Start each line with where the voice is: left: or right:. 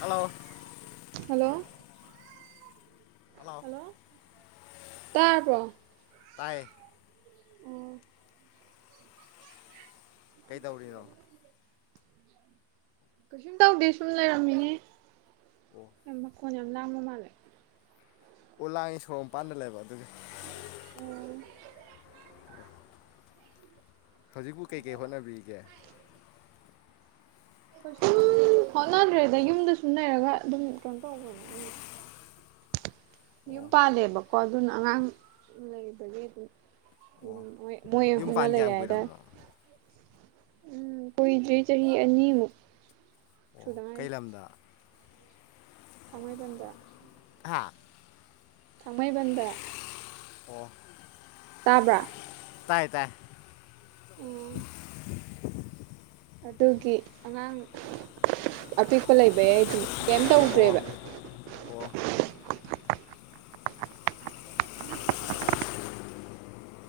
left: hello
right: hello
left: hello
right: hello ꯇꯥꯕ꯭ꯔꯣ
left: ꯇꯥꯏ ꯀꯩꯇꯧꯔꯤꯅꯣ
right: ꯀꯩꯁꯨꯝ ꯇꯧꯗꯦ ꯁꯨꯝ ꯂꯩꯔꯝꯃꯤꯅꯦ
left: ꯑꯣ
right: ꯌꯥꯝ ꯃꯈꯣꯟ ꯌꯥꯝ ꯂꯥꯡꯕ ꯃꯥꯜꯂꯦ
left: ꯎ ꯂꯥꯡꯉꯦ ꯁꯣꯔꯣꯛ ꯃꯄꯥꯟꯗ ꯂꯩꯕ ꯑꯗꯨꯒꯤ
right: ꯎꯝ
left: ꯍꯧꯖꯤꯛꯄꯨ ꯀꯩꯀꯩ ꯍꯣꯠꯅꯕꯤꯔꯤꯒꯦ
right: ꯀꯩꯁꯨꯝ ꯍꯣꯠꯅꯗ꯭ꯔꯦꯗ ꯌꯨꯝꯗ ꯁꯨꯝ ꯂꯩꯔꯒ ꯑꯗꯨꯝ ꯀꯩꯅꯣ ꯇꯧꯕꯅꯦ ꯑꯩ [inaudible] ꯌꯨꯝ
left: ꯑꯣ
right: ꯄꯥꯜꯂꯦꯕꯀꯣ ꯑꯗꯨꯅ ꯑꯉꯥꯡ ꯂꯩꯕꯒꯤ ꯑꯗꯨꯝ ꯎꯝ
left: ꯑꯣ
right: ꯃꯣꯏ ꯃꯣꯢ
left: ꯌꯨꯝ
right: ꯍꯣꯠꯅ
left: ꯄꯥꯟ
right: ꯂꯩꯔꯦ
left: ꯀꯌꯥꯝ
right: ꯍꯥꯢꯇꯥꯔꯦ
left: ꯀꯨꯏꯔꯕꯅꯣ
right: ꯎꯝ ꯀꯨꯏꯗ꯭ꯔꯤ ꯆꯍꯤ ꯑꯅꯤꯃꯨꯛ
left: ꯑꯣ
right: ꯁꯨꯗ
left: ꯀꯩ
right: ꯉꯥꯏꯔꯤ
left: ꯂꯝꯗ
right: ꯊꯥꯡꯃꯩꯕꯟꯗ
left: ꯍꯥ
right: ꯊꯥꯡꯃꯩꯕꯟꯗ
left: ꯑꯣ
right: ꯇꯥꯕ꯭ꯔꯥ
left: ꯇꯥꯏ ꯇꯥꯏ
right: ꯑꯗꯨꯒꯤ ꯑꯉꯥꯡ ꯑꯄꯤꯛꯄ ꯂꯩꯕꯩ ꯑꯩꯗꯣ ꯀꯩꯝ
left: ꯑꯣ
right: ꯇꯧꯗ꯭ꯔꯦꯕ
left: ꯑꯣ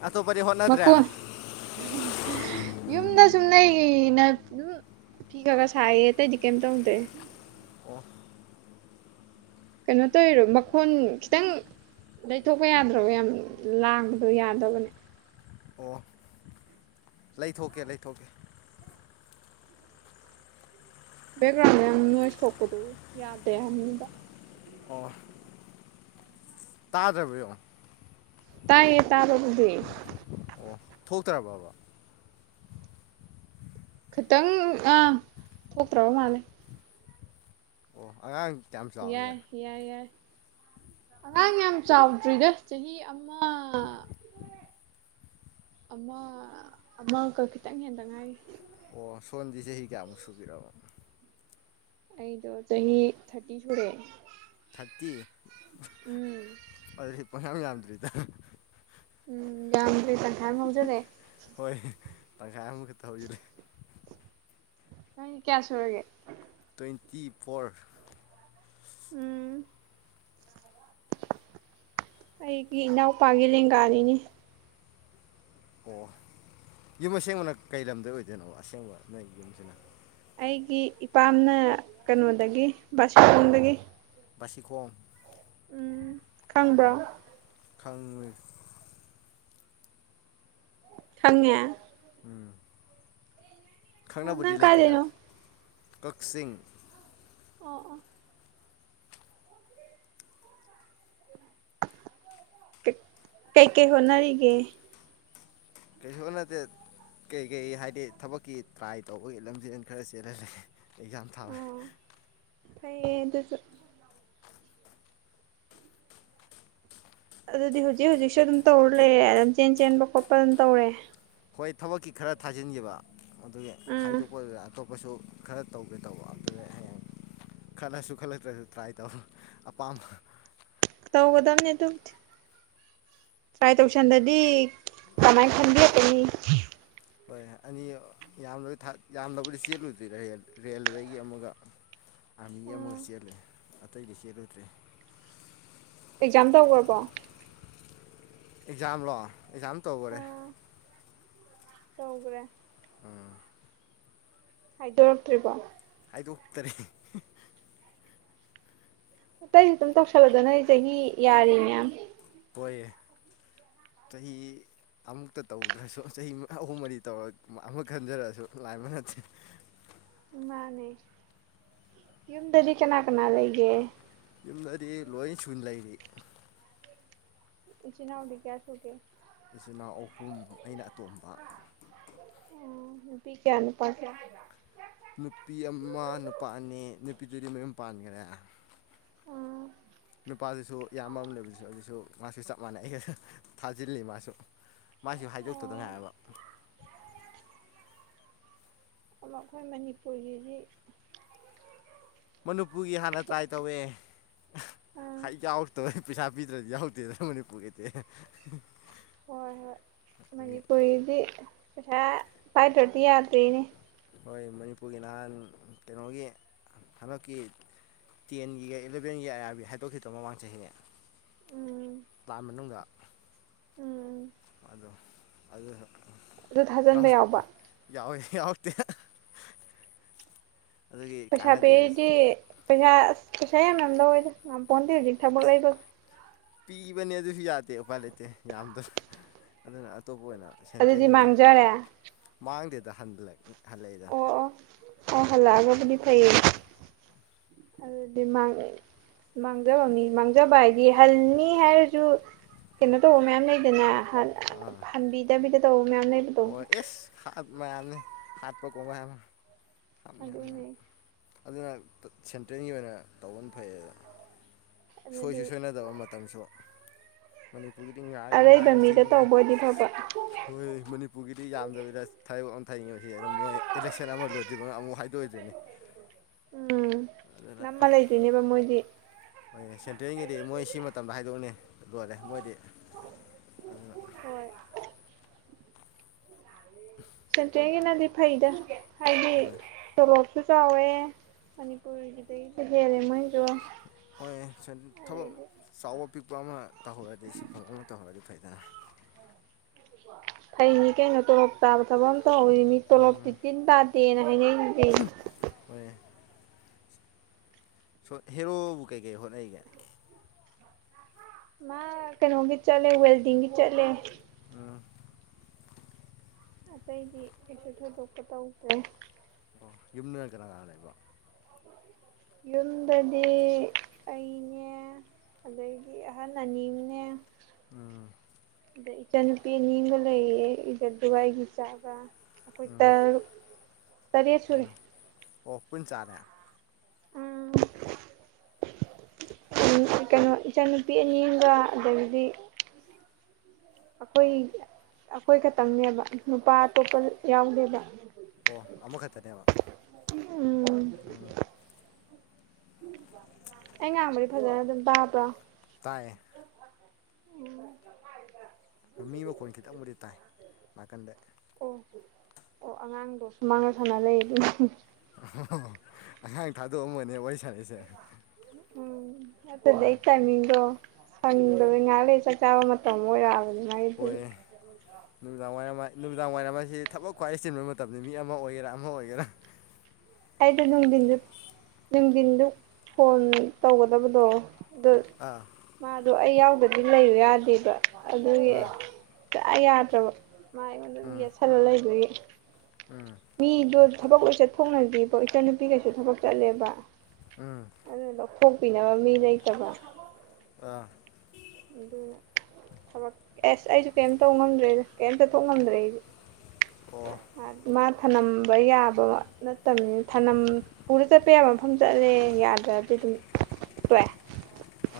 left: ꯑꯇꯣꯞꯄꯗꯤ ꯍꯣꯠꯅꯗ꯭ꯔꯦ
right: ꯃꯀꯣꯟ
left: ꯑꯣ
right: ꯌꯨꯝꯗ ꯁꯨꯝ ꯂꯩꯅ ꯑꯗꯨꯝ ꯐꯤ ꯈꯔ ꯈꯔ ꯁꯥꯏꯌꯦ ꯑꯇꯩꯗꯤ ꯀꯩꯝ ꯇꯧꯗꯦ
left: ꯑꯣ
right: ꯀꯩꯅꯣ ꯇꯧꯔꯤꯔꯣ ꯃꯈꯣꯟ ꯈꯤꯇꯪ ꯂꯩꯊꯣꯛꯄ ꯌꯥꯝꯗ꯭ꯔꯕꯣ ꯌꯥꯝ ꯂꯥꯡꯕꯗꯣ ꯌꯥꯗꯕꯅꯦ
left: ꯑꯣ ꯂꯩꯊꯣꯛꯀꯦ ꯂꯩꯊꯣꯛꯀꯦ
right: ꯕꯦꯛꯒ꯭ꯔꯥꯎꯟꯗ ꯌꯥꯝ ꯅꯣꯏꯁ ꯊꯣꯛꯄꯗꯣ ꯌꯥꯗꯦ ꯍꯥꯏꯅꯤꯕ
left: ꯑꯣ ꯇꯥꯗ꯭ꯔꯕ ꯌꯦꯉꯣ
right: ꯇꯥꯏꯌꯦ ꯇꯥꯕꯕꯨꯗꯤ
left: ꯑꯣ ꯊꯣꯛꯇ꯭ꯔꯕꯕ
right: ꯈꯤꯇꯪ ꯑꯥ ꯊꯣꯛꯇ꯭ꯔꯕ ꯃꯥꯜꯂꯦ
left: ꯑꯣ ꯑꯉꯥꯡ ꯀꯌꯥꯝ ꯆꯥꯎꯔꯒꯦ
right: ꯌꯥꯏ ꯌꯥꯏ ꯌꯥꯏ ꯑꯉꯥꯡ ꯌꯥꯝ ꯆꯥꯎꯗ꯭ꯔꯤꯗ ꯆꯍꯤ ꯑꯃ ꯑꯃ ꯑꯃꯒ ꯈꯤꯇꯪ ꯍꯦꯟꯗ ꯉꯥꯏꯔꯤ
left: ꯑꯣ ꯁꯣꯟꯗꯤ ꯆꯍꯤ ꯀꯌꯥꯃꯨꯛ ꯁꯨꯕꯤꯔꯕ
right: ꯑꯩꯗꯣ ꯆꯍꯤ ꯊꯥꯔꯇꯤ ꯁꯨꯔꯦ
left: ꯊꯔꯇꯤ
right: ꯎꯝ
left: ꯑꯗꯨꯗꯤ ꯄꯌꯥꯝ ꯌꯥꯝꯗ꯭ꯔꯤꯗ
right: ꯎꯝ ꯌꯥꯝꯗ꯭ꯔꯤ ꯇꯥꯡꯈꯥꯝ ꯑꯃ ꯍꯧꯖꯤꯟꯂꯦ
left: ꯍꯣꯏ ꯇꯪꯈꯥꯏ ꯑꯃꯨꯈꯛ ꯍꯧꯖꯤꯟꯂꯦ
right: ꯅꯪ ꯀꯌꯥꯁꯨꯔꯒꯦ
left: ꯇꯨꯋꯦꯟꯇꯤ ꯐꯣꯔ
right: ꯎꯝ ꯑꯩꯒꯤ ꯏꯅꯥꯎꯄꯥꯒꯤ ꯂꯦꯡꯒꯥꯅꯤꯅꯦ
left: ꯑꯣ ꯌꯨꯝ ꯑꯁꯦꯡꯕꯅ ꯀꯩ ꯂꯝꯗꯩ ꯑꯣꯏꯗꯣꯏꯅꯣꯕ ꯑꯁꯦꯡꯕ ꯅꯣꯏ ꯌꯨꯝꯁꯤꯅ
right: ꯑꯩꯒꯤ ꯏꯄꯥꯝꯅ ꯀꯩꯅꯣꯗꯒꯤ ꯕꯥꯁꯈꯣꯡꯗꯒꯤ
left: ꯕꯁꯤꯈꯣꯡ
right: ꯈꯪꯕ꯭ꯔꯣ
left: ꯈꯪꯉꯤ
right: ꯈꯪꯉꯦ
left: ꯈꯪꯅꯕꯕꯨꯗꯤ
right: ꯅꯪ
left: ꯂꯩꯇꯦꯗ
right: ꯀꯥꯏꯗꯩꯅꯣ
left: ꯀꯛꯆꯤꯡ
right: ꯑꯣ ꯑ ꯀꯩ ꯀꯩ ꯍꯣꯠꯅꯔꯤ ꯒꯦ
left: ꯀꯩꯁꯨ ꯍꯣꯠꯅꯗꯦꯗ ꯀꯩꯀꯩ ꯍꯥꯏꯗꯤ ꯊꯕꯛꯀꯤ ꯇ꯭ꯔꯥꯏ ꯇꯧꯕꯒꯤ ꯂꯝꯖꯦꯟ ꯈꯔ ꯆꯦꯜꯂꯥꯂꯩ ꯑꯦꯛꯖꯥꯝ ꯊꯥꯎꯔꯦ
right: ꯐꯩ ꯑꯗꯨꯁꯨ ꯑꯗꯨꯗꯤ ꯍꯧꯖꯤꯛ ꯍꯧꯖꯤꯛꯁꯨ ꯑꯗꯨꯝ ꯇꯧꯔ ꯂꯩꯔꯦ ꯑꯗꯨꯝ ꯂꯝ ꯖꯦꯟ ꯖꯦꯟꯕ ꯈꯣꯠꯄ ꯑꯗꯨꯝ ꯇꯧꯔꯦ
left: ꯍꯣꯏ ꯊꯕꯛꯀꯤ ꯈꯔ ꯊꯥꯖꯤꯟꯈꯤꯕ ꯑꯗꯨꯒꯤ
right: ꯎꯝ
left: ꯍꯥꯏꯗꯣꯛꯄꯗꯨ ꯑꯇꯣꯞꯄ ꯀꯣꯢꯁꯨ ꯈꯔ ꯇꯧꯒꯦ ꯇꯧꯕ ꯑꯗꯨꯗ ꯍꯌꯦꯡ ꯈꯜꯂꯁꯨ ꯈꯜꯂꯛꯇ꯭ꯔꯁꯨ ꯇ꯭ꯔꯥꯏ ꯇꯧ ꯑꯄꯥꯝꯕ
right: ꯇꯧꯒꯗꯕꯅꯦ ꯑꯗꯨꯕꯨꯗꯤ ꯇ꯭ꯔꯥꯏ ꯇꯧꯁꯟꯗꯗꯤ ꯀꯃꯥꯏ
left: ꯍꯣꯏ
right: ꯈꯟꯕꯤꯔꯛꯀ ꯅꯤ
left: ꯍꯣꯏ ꯑꯅꯤ ꯌꯥꯝ ꯌꯥꯝꯅꯕꯨꯗꯤ ꯆꯦꯜꯂꯨꯗ꯭ꯔꯤꯗ ꯑꯩ ꯔꯦꯜꯋꯦꯒꯤ ꯑꯃꯒ
right: [inaudible]
left: ꯑꯥꯔꯃꯤ ꯑꯃꯒ ꯆꯦꯜꯂꯦ ꯑꯇꯩꯗꯤ ꯆꯦꯜꯂꯨꯗ꯭ꯔꯤ
right: ꯑꯦꯛꯖꯥꯝ ꯇꯧꯈ꯭ꯔꯕꯣ
left: ꯑꯦꯛꯖꯥꯝ ꯂꯣ ꯑꯦꯛꯖꯥꯝ ꯇꯧꯒꯥꯔꯦ
right: ꯇꯧꯒ꯭ꯔꯦ
left: ꯎꯝ
right: ꯍꯥꯏꯗꯣꯛꯔꯛ ꯇ꯭ꯔꯤꯕꯣ
left: ꯍꯥꯏꯗꯣꯛꯇꯔꯦ
right: ꯑꯇꯩꯁꯨ ꯑꯗꯨꯝ ꯇꯧꯁꯜꯂꯗꯣ ꯅ ꯅꯣꯢ ꯆꯍꯤ ꯌꯥꯔꯤ ꯃꯌꯥꯝ
left: ꯍꯣꯏ ꯆꯍꯤ ꯑꯃꯨꯛꯇ ꯇꯧꯗ꯭ꯔꯁꯨ ꯆꯍꯤ ꯑꯍꯨꯝ ꯃꯔꯤ ꯇꯧꯔ ꯑꯃ ꯈꯟꯖꯔꯛꯁꯨ ꯂꯥꯏꯃ ꯅꯠꯇꯦ
right: ꯃꯥꯟꯅꯦ ꯌꯨꯝꯗꯗꯤ ꯀꯅꯥ ꯀꯅꯥ ꯂꯩꯒꯦ
left: ꯌꯨꯝꯗꯗꯤ ꯂꯣꯏ ꯁꯨꯅ ꯂꯩꯔꯤ
right: ꯏꯆꯤꯟꯅꯥꯎꯗꯤ ꯀꯌꯥ ꯁꯨꯒꯦ
left: ꯏꯆꯤꯟꯅꯥꯎ ꯑꯍꯨꯝ ꯑꯩꯅ ꯑꯇꯣꯝꯕ
right: ꯑꯣ ꯅꯨꯄꯤ ꯀꯌꯥ ꯅꯨꯨꯄꯥ ꯀꯌꯥ
left: ꯅꯨꯄꯤ ꯑꯃ ꯅꯨꯄꯥ ꯑꯅꯤ ꯅꯨꯄꯤꯗꯨꯗꯤ ꯃꯌꯨꯝ ꯄꯥꯟꯒꯔꯦ
right: ꯑꯥ
left: ꯅꯨꯄꯥꯗꯨꯁꯨ ꯏꯌꯥꯝꯕ ꯑꯃ ꯂꯩꯕꯗꯨꯁꯨ ꯑꯗꯨꯁꯨ ꯃꯥꯁꯨ ꯆꯞ ꯃꯥꯟꯅꯩ ꯑꯩꯒ ꯊꯥꯖꯤꯜꯂꯤ ꯃꯥꯁꯨ ꯃꯥꯏꯁꯨ ꯍꯥꯏꯗꯣꯛꯇꯧꯗ
right: ꯑꯣ
left: ꯉꯥꯏꯔꯕ
right: [inaudible] ꯑꯃ ꯑꯩꯈꯣꯏ ꯃꯅꯤꯄꯨꯔꯒꯤꯗꯤ
left: ꯃꯅꯤꯄꯨꯒꯤ ꯍꯥꯟꯅ ꯇ꯭ꯔꯥꯏ ꯇꯧꯋꯦ
right: ꯑꯥ
left: ꯍ ꯑꯩ ꯌꯥꯎꯔꯛꯇꯕꯩ ꯄꯩꯁꯥ ꯄꯤꯗ꯭ꯔꯗꯤ ꯌꯥꯎꯗꯦꯗ ꯃꯅꯤꯄꯨꯔꯒꯤꯗꯤ
right: ꯍꯣꯏ ꯍꯣꯏ
left: ꯑꯗꯒꯤ
right: ꯃꯅꯤꯄꯨꯔꯒꯤꯗꯤ ꯄꯩꯁꯥ ꯄꯥꯏꯗ꯭ꯔꯗꯤ ꯌꯥꯗ꯭ꯔꯦꯅꯦ
left: ꯍꯣꯏ ꯃꯅꯤꯄꯨꯔꯒꯤ ꯅꯍꯥꯟ ꯀꯩꯅꯣꯒꯤ ꯍꯟꯗꯛꯀꯤ ꯇꯦꯟꯒꯤꯒ ꯏꯜꯂꯚꯦꯟꯒꯤ ꯑꯥꯏ ꯑꯥꯔ ꯕꯤ ꯍꯥꯏꯗꯣꯛꯈꯤꯗꯣ ꯃꯃꯥꯡ ꯆꯍꯤ
right: ꯎꯝ
left: ꯂꯥꯟ ꯃꯅꯨꯡꯗ
right: ꯎꯝ
left: ꯑꯗꯣ ꯑꯗꯨ
right: ꯑꯗꯨ ꯊꯥꯖꯟꯕ ꯌꯥꯎꯕ
left: ꯌꯥꯎꯋꯦ ꯌꯥꯎꯔꯛꯇꯦ ꯍꯦ
right: ꯄꯩꯁꯥ ꯄꯤꯔꯗꯤ ꯄꯩꯁꯥ ꯑꯁ ꯄꯩꯁꯥ ꯌꯥꯝ ꯌꯥꯝ ꯂꯧꯋꯦꯗ ꯉꯝ ꯄꯣꯟꯇꯦ ꯍꯨꯖꯤꯛ ꯊꯕꯛ ꯂꯩꯕꯒ
left: ꯄꯤꯕꯅꯦ ꯑꯗꯨꯖꯨ ꯌꯥꯗꯦ ꯎꯄꯥꯏ ꯂꯩꯇꯦ ꯌꯥꯝꯗ ꯑꯗꯨꯅ ꯑꯇꯣꯞꯄ ꯑꯣꯏꯅ
right: ꯑꯗꯨꯗꯤ
left: ꯁꯦꯟꯇ꯭ꯔꯦꯟꯒꯤ ꯑꯣꯏꯅ
right: ꯃꯥꯡꯖꯔꯦ
left: ꯃꯥꯡꯗꯦꯗ ꯍꯟꯂꯛ ꯍꯜꯂꯛꯏꯗ
right: ꯑ ꯍꯜꯂꯛꯑꯒꯕꯨꯗꯤ ꯐꯩꯌꯦ ꯑꯗꯨꯗꯤ ꯃꯥꯡ ꯃꯥꯡꯖꯕ ꯃꯤ ꯃꯥꯡꯖꯕꯗꯤ ꯍꯟꯅꯤ ꯍꯥꯏꯔꯖꯨ ꯀꯦꯅꯣ ꯇꯧꯕ ꯃꯌꯥꯝ ꯂꯩꯗꯅꯥ ꯍꯟ
left: ꯑꯥ
right: ꯍꯟꯕꯤꯗꯕꯤꯗ ꯇꯧꯕ ꯃꯌꯥꯝ ꯂꯩ
left: ꯍꯣꯏ ꯑꯦꯁ ꯍꯥꯠ ꯃꯌꯥꯝꯅꯦ ꯍꯥꯠꯄ ꯀꯣꯡꯒꯥꯏ ꯑꯃ
right: ꯑꯗꯨꯅꯦ
left: ꯁꯦꯟꯇ꯭ꯔꯦꯟꯒꯤ ꯑꯣꯏꯅ ꯇꯧꯕꯅ ꯐꯩꯌꯦꯅ ꯁꯣꯏꯁꯨ
right: ꯑꯗꯨꯗꯤ
left: ꯁꯣꯏꯅꯗꯕ ꯃꯇꯝꯁꯨ ꯃꯅꯤ ꯃꯅꯤꯄꯨꯔꯒꯤꯗꯤ ꯉꯥꯏꯌꯨ
right: ꯑꯔꯩꯕ
left: ꯉꯥꯏꯌꯨ
right: ꯃꯤꯗ
left: ꯆꯍꯤ ꯃ
right: ꯇꯧꯕ ꯑꯣꯏꯗꯤ ꯐꯕ
left: ꯍꯣꯏ ꯃꯅꯤꯄꯨꯔꯒꯤꯗꯤ ꯌꯥꯝꯗꯕꯤꯗ ꯊꯩꯕꯛ ꯑꯝ ꯊꯩꯉꯤꯕꯁꯤ ꯑꯗꯨꯝ ꯃꯣꯏ ꯏꯂꯦꯛꯁꯟ ꯑꯃ ꯂꯣꯏꯗ꯭ꯔꯤꯕ ꯑꯃꯨꯛ ꯍꯥꯏꯗꯣꯛꯑꯣꯏꯗꯣꯏꯅꯤ
right: ꯎꯝ ꯅꯝꯃ ꯂꯩꯗꯨꯢꯅꯦꯕ ꯃꯣꯏꯗꯤ
left: ꯍꯣꯏꯌꯦ ꯁꯦꯟꯇ꯭ꯔꯦꯟꯒꯤꯗꯤ ꯃꯣꯏꯁꯤ ꯃꯇꯝꯗ ꯍꯥꯏꯗꯣꯛꯅꯤ ꯂꯣꯏꯔꯦ ꯃꯣꯏꯗꯤ ꯑꯗꯨꯅ
right: ꯍꯣꯏ ꯁꯦꯟꯇ꯭ꯔꯦꯟꯒꯤꯅꯗꯤ ꯐꯩꯗ ꯍꯥꯏꯗꯤ
left: ꯍꯣꯏ
right: ꯇꯣꯂꯣꯞ ꯁꯨ ꯆꯥꯎꯋꯦ ꯃꯅꯤꯄꯨꯔꯒꯤꯗꯒꯤꯁꯨ ꯍꯦꯜꯂꯦ ꯃꯣꯏꯖꯨ
left: ꯍꯣꯏꯌꯦ ꯁꯦꯟ ꯊꯕꯛ ꯆꯥꯎꯕ ꯄꯤꯛꯄ ꯑꯃ ꯇꯧꯍꯧꯔꯗꯤ ꯁꯤꯟꯐꯝ ꯑꯃ ꯇꯧꯍꯧꯔꯗꯤ ꯐꯩꯗꯅ
right: ꯐꯩꯅꯤ ꯀꯩꯅꯣ ꯇꯣꯂꯣꯞ ꯆꯥꯕ ꯊꯕꯛ ꯑꯝ ꯇꯧꯔꯤ ꯃꯤ ꯇꯣꯂꯣꯞꯇꯤ ꯇꯤꯟ ꯇꯥꯗꯦꯅ ꯍꯥꯏꯅꯩꯅꯤ ꯀꯩꯅꯣ
left: ꯍꯣꯏ ꯁꯣ ꯍꯦꯔꯣꯕꯨ ꯀꯩꯀꯩ ꯍꯣꯠꯅꯩꯒꯦ
right: ꯃꯥ ꯀꯩꯅꯣꯒꯤ ꯆꯠꯂꯦ ꯋꯦꯜꯗꯤꯡꯒꯤ ꯆꯠꯂꯦ
left: ꯑꯝ
right: ꯑꯇꯩꯗꯤ ꯀꯩꯁꯨ ꯊꯣꯏꯗꯣꯛꯄ ꯇꯧꯗ꯭ꯔꯦ
left: ꯑꯣ ꯌꯨꯝꯗꯅ ꯀꯅꯥ ꯀꯅꯥ ꯂꯩꯕ
right: ꯌꯨꯝꯗꯗꯤ ꯑꯩꯅꯦ ꯑꯗꯒꯤ ꯑꯍꯟ ꯑꯅꯤꯝꯅꯦ
left: ꯎꯝ
right: ꯏꯆꯟꯅꯨꯄꯤ ꯑꯅꯤꯝꯒ ꯂꯩꯌꯦ ꯑꯩꯒ ꯑꯗꯨꯒ ꯑꯩꯒꯤ ꯏꯆꯥꯒ ꯑꯈꯣꯏ
left: ꯎꯝ
right: ꯇꯔꯨꯛ ꯇꯔꯦꯠ ꯁꯨꯔꯦ
left: ꯎꯝ ꯑꯣ [unintelligible]
right: ꯑꯝ ꯎ ꯀꯩꯅꯣ ꯏꯆꯟ ꯅꯨꯨꯄꯤ ꯑꯅꯤꯝꯒ ꯑꯗꯒꯤꯗꯤ ꯑꯈꯣꯏ ꯑꯈꯣꯏ ꯈꯠꯇꯪꯅꯦꯕ ꯅꯨꯄꯥ ꯑꯇꯣꯞꯄ ꯌꯥꯎꯗꯦꯕ
left: ꯑꯣ ꯑꯃꯈꯠꯇꯅꯦꯕ
right: ꯎꯝ
left: ꯎꯝ
right: ꯑꯩ ꯉꯥꯡꯕꯗꯤ ꯐꯖꯅ ꯑꯗꯨꯝ ꯇꯥꯕ꯭ꯔꯣ
left: ꯇꯥꯏꯌꯦ
right: ꯎꯝ
left: ꯃꯤ ꯃꯈꯣꯟ ꯈꯤꯇꯪꯕꯨꯗꯤ ꯇꯥꯏ ꯅꯥꯀꯟꯗ
right: ꯑꯣ ꯑꯣ ꯑꯉꯥꯡꯗꯣ ꯁꯨꯃꯥꯡꯅ ꯁꯥꯅ ꯂꯩ ꯑꯗꯨ [unintelligible]
left: [unintelligible] ꯑꯉꯥꯡ ꯊꯥꯗꯣꯛꯑꯝꯃꯅꯦ ꯋꯥꯔꯤ ꯁꯥꯅꯩꯁꯦ
right: ꯎꯝ ꯑꯗꯨꯗꯤ ꯑꯩ ꯇꯥꯏꯃꯤꯡꯗꯣ ꯁꯪꯗꯕ ꯉꯥꯛ ꯂꯩꯔ ꯆꯥꯛ ꯆꯥꯕ ꯃꯇꯝ ꯑꯣꯏꯔꯛꯑꯕꯅꯦ
left: ꯑꯣꯏꯑꯦꯅꯨꯃꯤꯗꯥꯡ ꯋꯥꯏꯔꯝ ꯅꯨꯃꯤꯗꯥꯡ ꯋꯥꯏꯔꯝ ꯍꯥꯢꯁꯦ ꯊꯕꯛ ꯈ꯭ꯋꯥꯏ ꯆꯤꯟꯕ ꯃꯇꯝꯅꯦ ꯃꯤ ꯑꯃ ꯑꯣꯏꯒꯦꯔꯥ ꯑꯃ ꯑꯣꯏꯒꯦꯔꯥ
right: ꯑꯩꯗꯨ ꯅꯨꯡꯊꯤꯟꯗꯨ ꯅꯨꯡꯊꯤꯟꯗꯨ ꯐꯣꯟ ꯇꯧꯒꯗꯕꯗꯣ ꯑꯗꯣ
left: ꯑꯥ
right: ꯃꯥꯗꯣ ꯑꯩ ꯌꯥꯎꯗꯗꯤ ꯂꯩꯌꯨ ꯌꯥꯗꯦꯕ ꯑꯗꯨꯒꯤ
left: ꯑꯥ
right: ꯁꯨꯛꯌꯥ ꯌꯥꯗ꯭ꯔꯕ ꯃꯥ ꯑꯩꯉꯣꯟꯗ ꯑꯗꯨꯝ
left: ꯎꯝ
right: ꯌꯦꯠꯁꯜꯂ ꯂꯩꯕꯒꯤ
left: ꯎꯝ
right: ꯃꯤꯗꯣ ꯊꯕꯛ ꯂꯣꯏ ꯆꯠꯊꯣꯛꯅꯒꯤꯕ ꯏꯆꯟ ꯅꯨꯨꯄꯤꯒꯩꯁꯨ ꯊꯕꯛ ꯆꯠꯂꯦꯕ
left: ꯎꯝ
right: ꯑꯗꯨꯅ ꯂꯧꯊꯣꯛꯄꯤꯅꯕ ꯃꯤ ꯂꯩꯇꯕ
left: ꯑꯥ
right: ꯑꯗꯨꯅꯤ ꯊꯕꯛ ꯑꯦꯁ ꯑꯩꯁꯨ ꯀꯩꯝ ꯇꯧ ꯉꯝꯗ꯭ꯔꯦ ꯀꯩꯝ ꯆꯠꯊꯣꯛ ꯉꯝꯗ꯭ꯔꯦ ꯑꯩꯁꯨ
left: ꯑꯣ
right: ꯑ ꯃꯥ ꯊꯅꯝꯕ ꯌꯥꯕ ꯅꯠꯇꯝꯅꯤ ꯊꯅꯝ ꯄꯨꯔ ꯆꯠꯄ ꯌꯥꯕ ꯃꯐꯝ ꯆꯠꯂꯦ ꯌꯥꯗ꯭ꯔꯗꯤ ꯗꯨꯝ ꯇꯣꯛꯑꯦ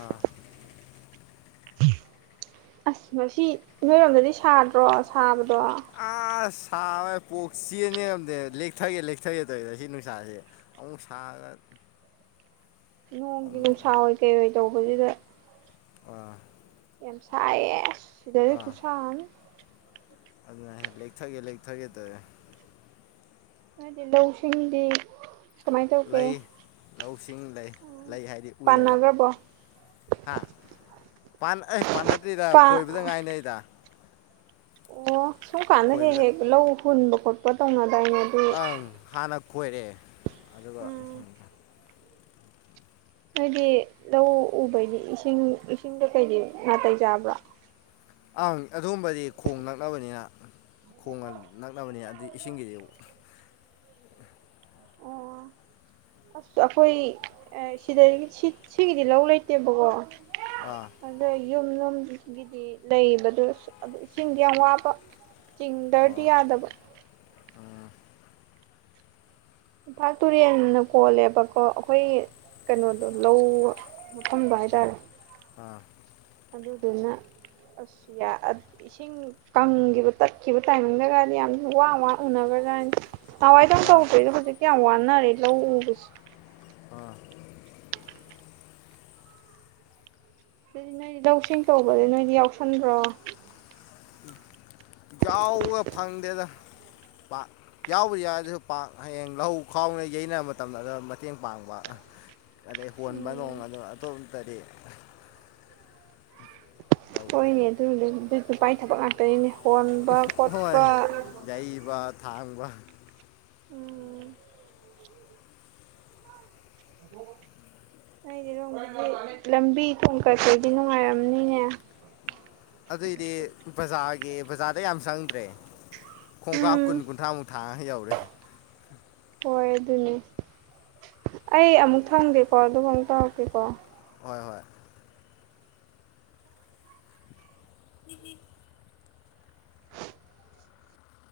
left: ꯑꯥ
right: ꯑꯁ ꯉꯁꯤ ꯅꯣꯏꯔꯣꯝꯗꯗꯤ ꯁꯥꯗ꯭ꯔꯣ ꯁꯥꯕ
left: ꯑꯁꯁ ꯁꯥꯕ [unintelligible] ꯉꯝꯗꯦ ꯂꯦꯛꯊꯒꯦ ꯂꯦꯛꯊꯒꯦ ꯇꯧꯋꯦ ꯑꯁꯤ ꯅꯨꯡꯁꯥꯁꯦ ꯑꯃꯨꯛ ꯁꯥꯔꯒ
right: ꯅꯣꯡꯒꯤ
left: ꯑꯃꯨꯛ
right: ꯅꯨꯡꯁꯥ ꯑꯣꯏ ꯀꯩꯑꯣꯏ ꯇꯧꯕꯁꯤꯗ
left: ꯑꯥ
right: ꯌꯥꯝ ꯁꯥꯏꯌꯦ ꯁꯤꯗꯗꯤ ꯈꯨꯁꯥꯑꯝꯅꯤ
left: ꯑꯗꯨꯅꯦ ꯍꯥꯏ ꯂꯦꯛꯊꯒꯦ ꯂꯦꯛꯊꯒꯦ ꯇꯧꯑꯦ
right: ꯅꯣꯏꯗꯤ ꯂꯧꯁꯤꯡꯗꯤ ꯀꯃꯥꯏꯅ ꯇꯧꯒꯦ
left: ꯂꯩ ꯂꯧꯁꯤꯡ ꯂꯩ ꯂꯩ ꯍꯥꯏꯗꯤ ꯎꯏꯌꯦꯕ
right: ꯄꯥꯟꯅꯈ꯭ꯔꯕꯣ
left: ꯍꯥ ꯄꯥꯟ ꯑꯩ ꯄꯥꯟꯅꯗ꯭ꯔꯤꯗ
right: ꯄꯥ
left: ꯈꯣꯏꯕꯗ ꯉꯥꯏꯅꯔꯤꯗ
right: ꯑꯣ ꯁꯨꯝꯀꯥꯟꯗ ꯍꯦꯛ
left: ꯈꯣꯏꯕꯗ
right: ꯍꯦꯛ ꯂꯧ ꯍꯨꯟꯕ ꯈꯣꯠꯄ ꯇꯧꯅ
left: ꯑꯪ ꯍꯥꯟꯅ ꯈꯣꯏꯔꯦ ꯑꯗꯨꯒ
right: ꯎꯝ ꯍꯥꯏꯗꯤ ꯂꯧ ꯎꯕꯩꯗꯤ ꯏꯁꯤꯡ ꯏꯁꯤꯡꯗꯣ ꯀꯩꯗꯤ ꯅꯥꯇꯩ ꯆꯥꯕ꯭ꯔꯥ
left: ꯑꯪ ꯑꯗꯨꯒꯝꯕꯗꯤ ꯈꯣꯡ ꯅꯛꯅꯕꯅꯤꯅ ꯈꯣꯡꯒ ꯅꯛꯅꯕꯅꯤꯅ ꯑꯗꯩ ꯏꯁꯤꯡꯒꯤꯗꯤ
right: ꯑꯣ ꯑꯁ ꯑꯩꯈꯣꯏ ꯁꯤꯗ ꯁꯤꯒꯤꯗꯤ ꯂꯧ ꯂꯩꯇꯦꯕꯀꯣ
left: ꯑꯥ
right: ꯌꯨꯝꯂꯣꯝꯒꯤꯗꯤ ꯂꯩꯕꯗ ꯑꯗꯨ ꯏꯁꯤꯡꯗꯣ ꯌꯥꯝ ꯋꯥꯕ ꯆꯤꯡꯗ꯭ꯔꯗꯤ
left: ꯑꯣ
right: ꯌꯥꯗꯕ
left: ꯎꯝ
right: ꯏꯝꯐꯥꯜ ꯇꯨꯔꯦꯜꯅ ꯀꯣꯜꯂꯦꯕꯀꯣ ꯑꯩꯈꯣꯏ ꯀꯩꯅꯣꯗꯣ ꯂꯧ ꯃꯐꯝꯗꯣ ꯍꯥꯏ ꯇꯥꯔꯦ
left: ꯑꯥ
right: ꯑꯗꯨꯗꯨꯅ ꯑꯁ ꯌꯥ ꯑꯥ ꯏꯁꯤꯡ ꯀꯪꯈꯤꯕ ꯇꯠꯈꯤꯕ ꯇꯥꯏꯃꯤꯡꯗꯒꯗꯤ ꯌꯥꯝ ꯋꯥ ꯋꯥꯅ ꯎꯅꯒ ꯕꯦꯔꯅꯤ ꯅꯋꯥꯏꯗꯧꯅ
left: ꯑꯥ
right: ꯇꯧꯗ꯭ꯔꯦꯗ ꯍꯧꯖꯤ ꯌꯥꯝ ꯋꯥꯅꯔꯦ ꯂꯧ ꯎꯕꯁꯦ
left: ꯑꯥ
right: ꯑꯗꯨꯗꯤ ꯅꯣꯏꯗꯤ ꯂꯧꯁꯤꯡ ꯇꯧꯕꯗ ꯅꯣꯏꯗꯤ ꯌꯥꯎꯁꯟꯕ꯭ꯔꯣ
left: ꯌꯥꯎꯕ ꯐꯪꯗꯦꯗ ꯄꯥꯛ ꯌꯥꯎꯕꯗꯤ ꯌꯥꯎꯋꯦꯁꯨ ꯄꯥꯛ ꯍꯌꯦꯡ ꯂꯧ ꯈꯥꯎꯕꯗ ꯌꯩꯅꯕ ꯃꯇꯝꯗ ꯑꯝ ꯃꯇꯦꯡ ꯄꯥꯡꯕ ꯑꯗꯩ ꯍꯣꯟꯕ ꯅꯣꯡ
right: ꯎꯝ
left: ꯑꯗ ꯑꯇꯣꯞꯄꯇꯗꯤ ꯇꯧꯗꯦ
right: ꯍꯣꯏꯅꯦ ꯑꯗꯨꯕꯨꯗꯤ ꯅꯨꯄꯥꯏ ꯊꯕꯛ ꯉꯛꯇꯅꯤꯅꯦ ꯍꯣꯟꯕ
left: ꯍꯣꯏ
right: ꯈꯣꯠꯄ
left: ꯌꯩꯕ ꯊꯥꯡꯕ
right: ꯎꯝ [unintelligible] ꯑꯩꯗꯤ ꯅꯣꯡꯃꯗꯤ ꯂꯝꯕꯤ ꯊꯣꯡ ꯀꯩꯀꯩꯗꯤ ꯅꯨꯡꯉꯥꯏꯔꯝꯅꯤꯅꯦ
left: ꯑꯗꯨꯏꯗꯤ ꯕꯖꯥꯔꯒꯤ ꯕꯖꯥꯔꯗ ꯌꯥꯝ ꯆꯪꯗ꯭ꯔꯦ ꯈꯣꯡꯀꯥꯞ ꯀꯨꯟ
right: ꯎꯝ
left: ꯀꯨꯟꯊ꯭ꯔꯥꯃꯨꯛ ꯊꯥꯡꯉꯥ ꯌꯧꯔꯦ
right: ꯍꯣꯏ ꯑꯗꯨꯅꯤ ꯑꯩ ꯑꯃꯨꯛ ꯊꯝꯒꯦꯀꯣ ꯑꯗꯨꯒ ꯑꯃꯨꯛ ꯇꯧꯔꯛꯀꯦꯀꯣ
left: ꯍꯣꯏ ꯍꯣꯏ [unintelligible]
right: [inaudible]